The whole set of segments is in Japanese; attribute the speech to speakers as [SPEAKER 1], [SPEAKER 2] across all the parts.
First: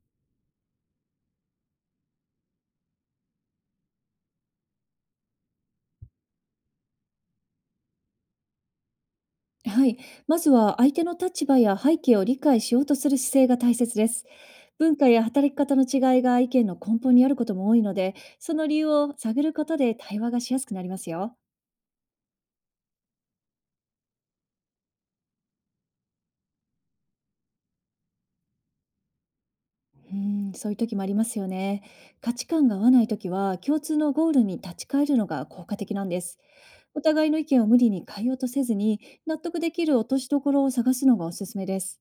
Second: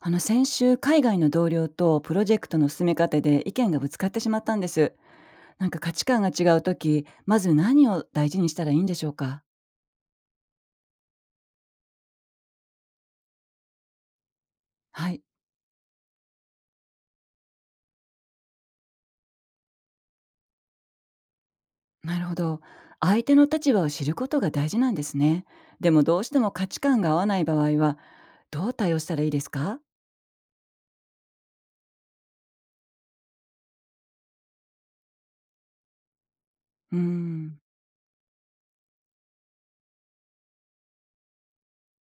[SPEAKER 1] あの、先週海外の同僚とプロジェクトの進め方で意見がぶつかってしまったんです。なんか価値観が違う時、まず何を大事にしたらいいんでしょうか？
[SPEAKER 2] はい。まずは相手の立場や背景を理解しようとする姿勢が大切です。文化
[SPEAKER 1] はい。
[SPEAKER 2] や働き方の違いが意見の根本にあることも多いので、その理由を探ることで対話がしやすくなりますよ。
[SPEAKER 1] なるほど。相手の立場を知ることが大事なんですね。でもどうしても価値観が合わない場合は、どう対応したらいいですか？
[SPEAKER 2] うん、そういう時もありますよね。価値観が合わない時は、共通のゴールに立ち返るのが効果的なんです。
[SPEAKER 1] うー
[SPEAKER 2] お互いの意
[SPEAKER 1] ん。
[SPEAKER 2] 見を無理に変えようとせずに、納得できる落としどころを探すのがおすすめです。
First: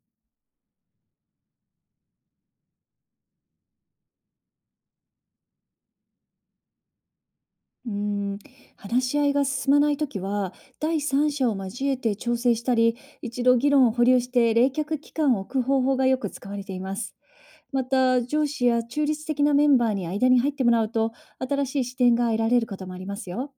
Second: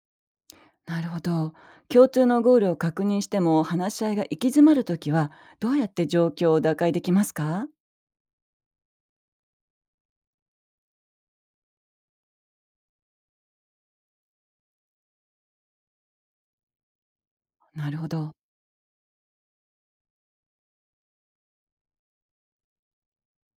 [SPEAKER 1] なるほど。共通のゴールを確認しても話し合いが行き詰まる時は、どうやって状況を打開できますか？
[SPEAKER 2] うーん、話し合いが進まないときは、第三者を交えて調整したり、一度議論を保留して冷却期間を置く方法がよく使われています。ま
[SPEAKER 1] なるほ
[SPEAKER 2] た、
[SPEAKER 1] ど。
[SPEAKER 2] 上司や中立的なメンバーに間に入ってもらうと、新しい視点が得られることもありますよ。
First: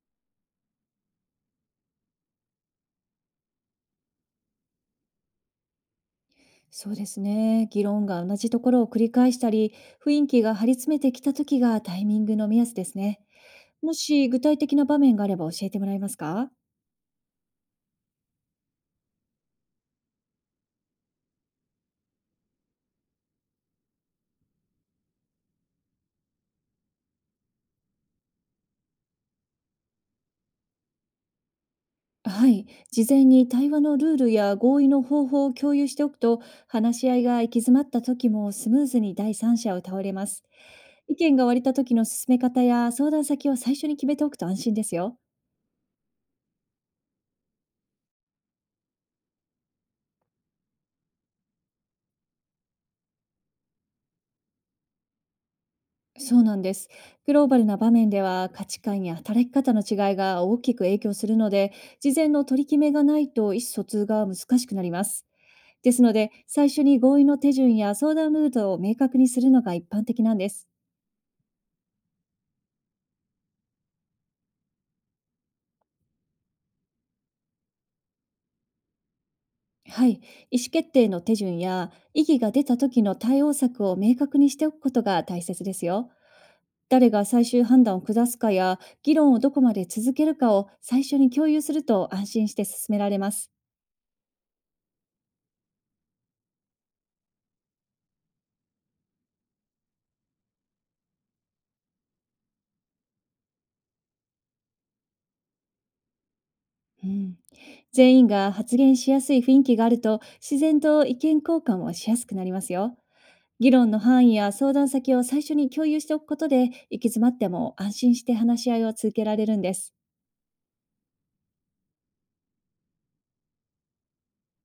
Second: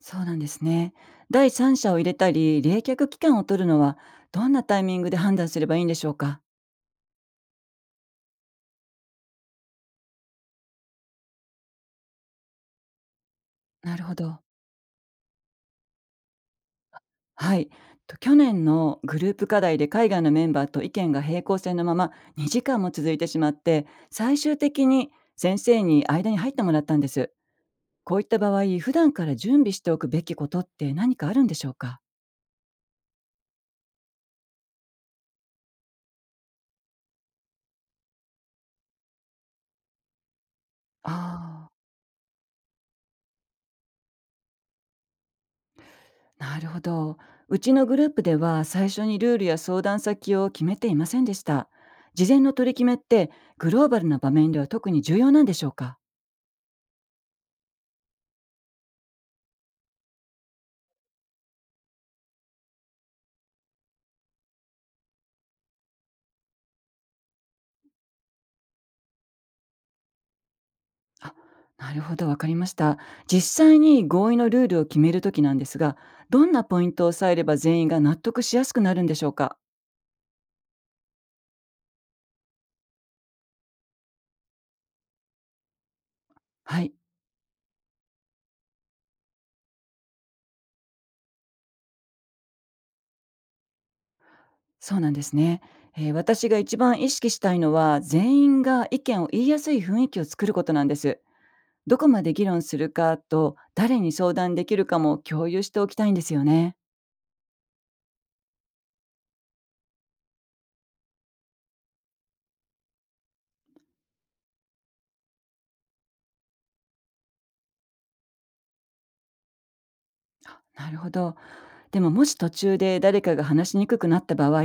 [SPEAKER 1] そうなんですね。第三者を入れたり、冷却期間を取るのは、どんなタイミングで判断すればいいんでしょうか？
[SPEAKER 2] そうですね。議論が同じところを繰り返したり、雰囲気が張り詰めてきたときがタイミングの目安ですね。も
[SPEAKER 1] なるほ
[SPEAKER 2] し具
[SPEAKER 1] ど。
[SPEAKER 2] 体的な場面があれば教えてもらえますか？
[SPEAKER 1] はい。と去年のグループ課題で海外のメンバーと意見が平行線のまま2時間も続いてしまって、最終的に先生に間に入ってもらったんです。こういった場合、普段から準備しておくべきことって何かあるんでしょうか？
[SPEAKER 2] はい。事前に対話のルールや合意の方法を共有しておくと、話し合いが行き詰まった時もスムーズに第三者を倒れます。意見が割れ
[SPEAKER 1] ああ
[SPEAKER 2] た
[SPEAKER 1] ー。
[SPEAKER 2] 時の進め方や相談先を最初に決めておくと安心ですよ。
[SPEAKER 1] なるほど。うちのグループでは最初にルールや相談先を決めていませんでした。事前の取り決めって、グローバルな場面では特に重要なんでしょうか？
[SPEAKER 2] そうなんです。グローバルな場面では価値観や働き方の違いが大きく影響するので、事前の取り決めがないと意思疎通が難しくなります。ですので、最初に合意の手順や相談ルートを明確にするのが一般的なんです。
[SPEAKER 1] あ、なるほど、わかりました。実際に合意のルールを決めるときなんですが、どんなポイントを押さえれば全員が納得しやすくなるんでしょうか？
[SPEAKER 2] はい、意思決定の手順や異議が出た時の対応策を明確にしておくことが大切ですよ。
[SPEAKER 1] はい、
[SPEAKER 2] 誰が最終判断を下すかや議論をどこまで続けるかを最初に共有すると安心して進められます。
[SPEAKER 1] そうなんですね。私が一番意識したいのは全員が意見を言いやすい雰囲気を作ることなんです。どこまで議論するかと、誰に相談できるかも共有しておきたいんですよね。
[SPEAKER 2] うん、全員が発言しやすい雰囲気があると自然と意見交換をしやすくなりますよ。議論の範囲や相談先を最初に共有しておくことで、行き詰まっても安心して話し合いを続けられるんです。
[SPEAKER 1] なるほど。でも、もし途中で誰かが話しにくくなった場合、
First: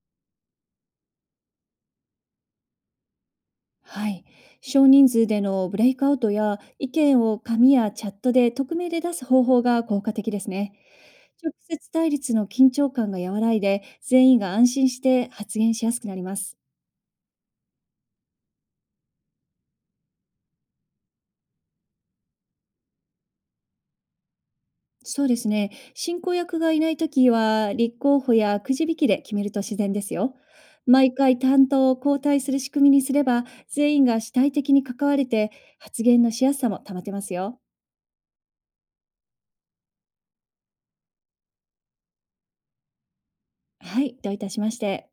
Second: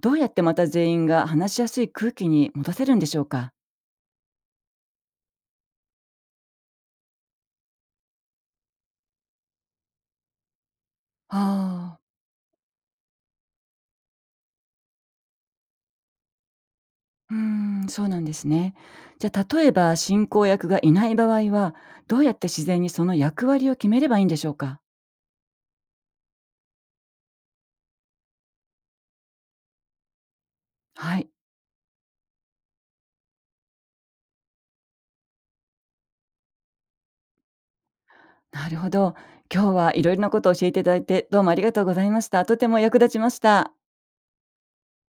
[SPEAKER 1] どうやってまた全員が話しやすい空気に戻せるんでしょうか？
[SPEAKER 2] はい。少人数でのブレイクアウトや意見を紙やチャットで匿名で出す方法が効果的ですね。直接
[SPEAKER 1] ああ、
[SPEAKER 2] 対立の緊張感が和らいで、全員が安心して発言しやすくなります。
[SPEAKER 1] うーん、そうなんですね。じゃあ例えば進行役がいない場合は、どうやって自然にその役割を決めればいいんでしょうか？
[SPEAKER 2] そうですね。進行役がいないときは、立候補やくじ引きで決めると自然ですよ。毎
[SPEAKER 1] はい、
[SPEAKER 2] 回担当を交代する仕組みにすれば、全員が主体的に関われて、発言のしやすさも保てますよ。
[SPEAKER 1] なるほど。今日はいろいろなことを教えていただいて、どうもありがとうございました。とても役立ちました。
[SPEAKER 2] はい、どういたしまして。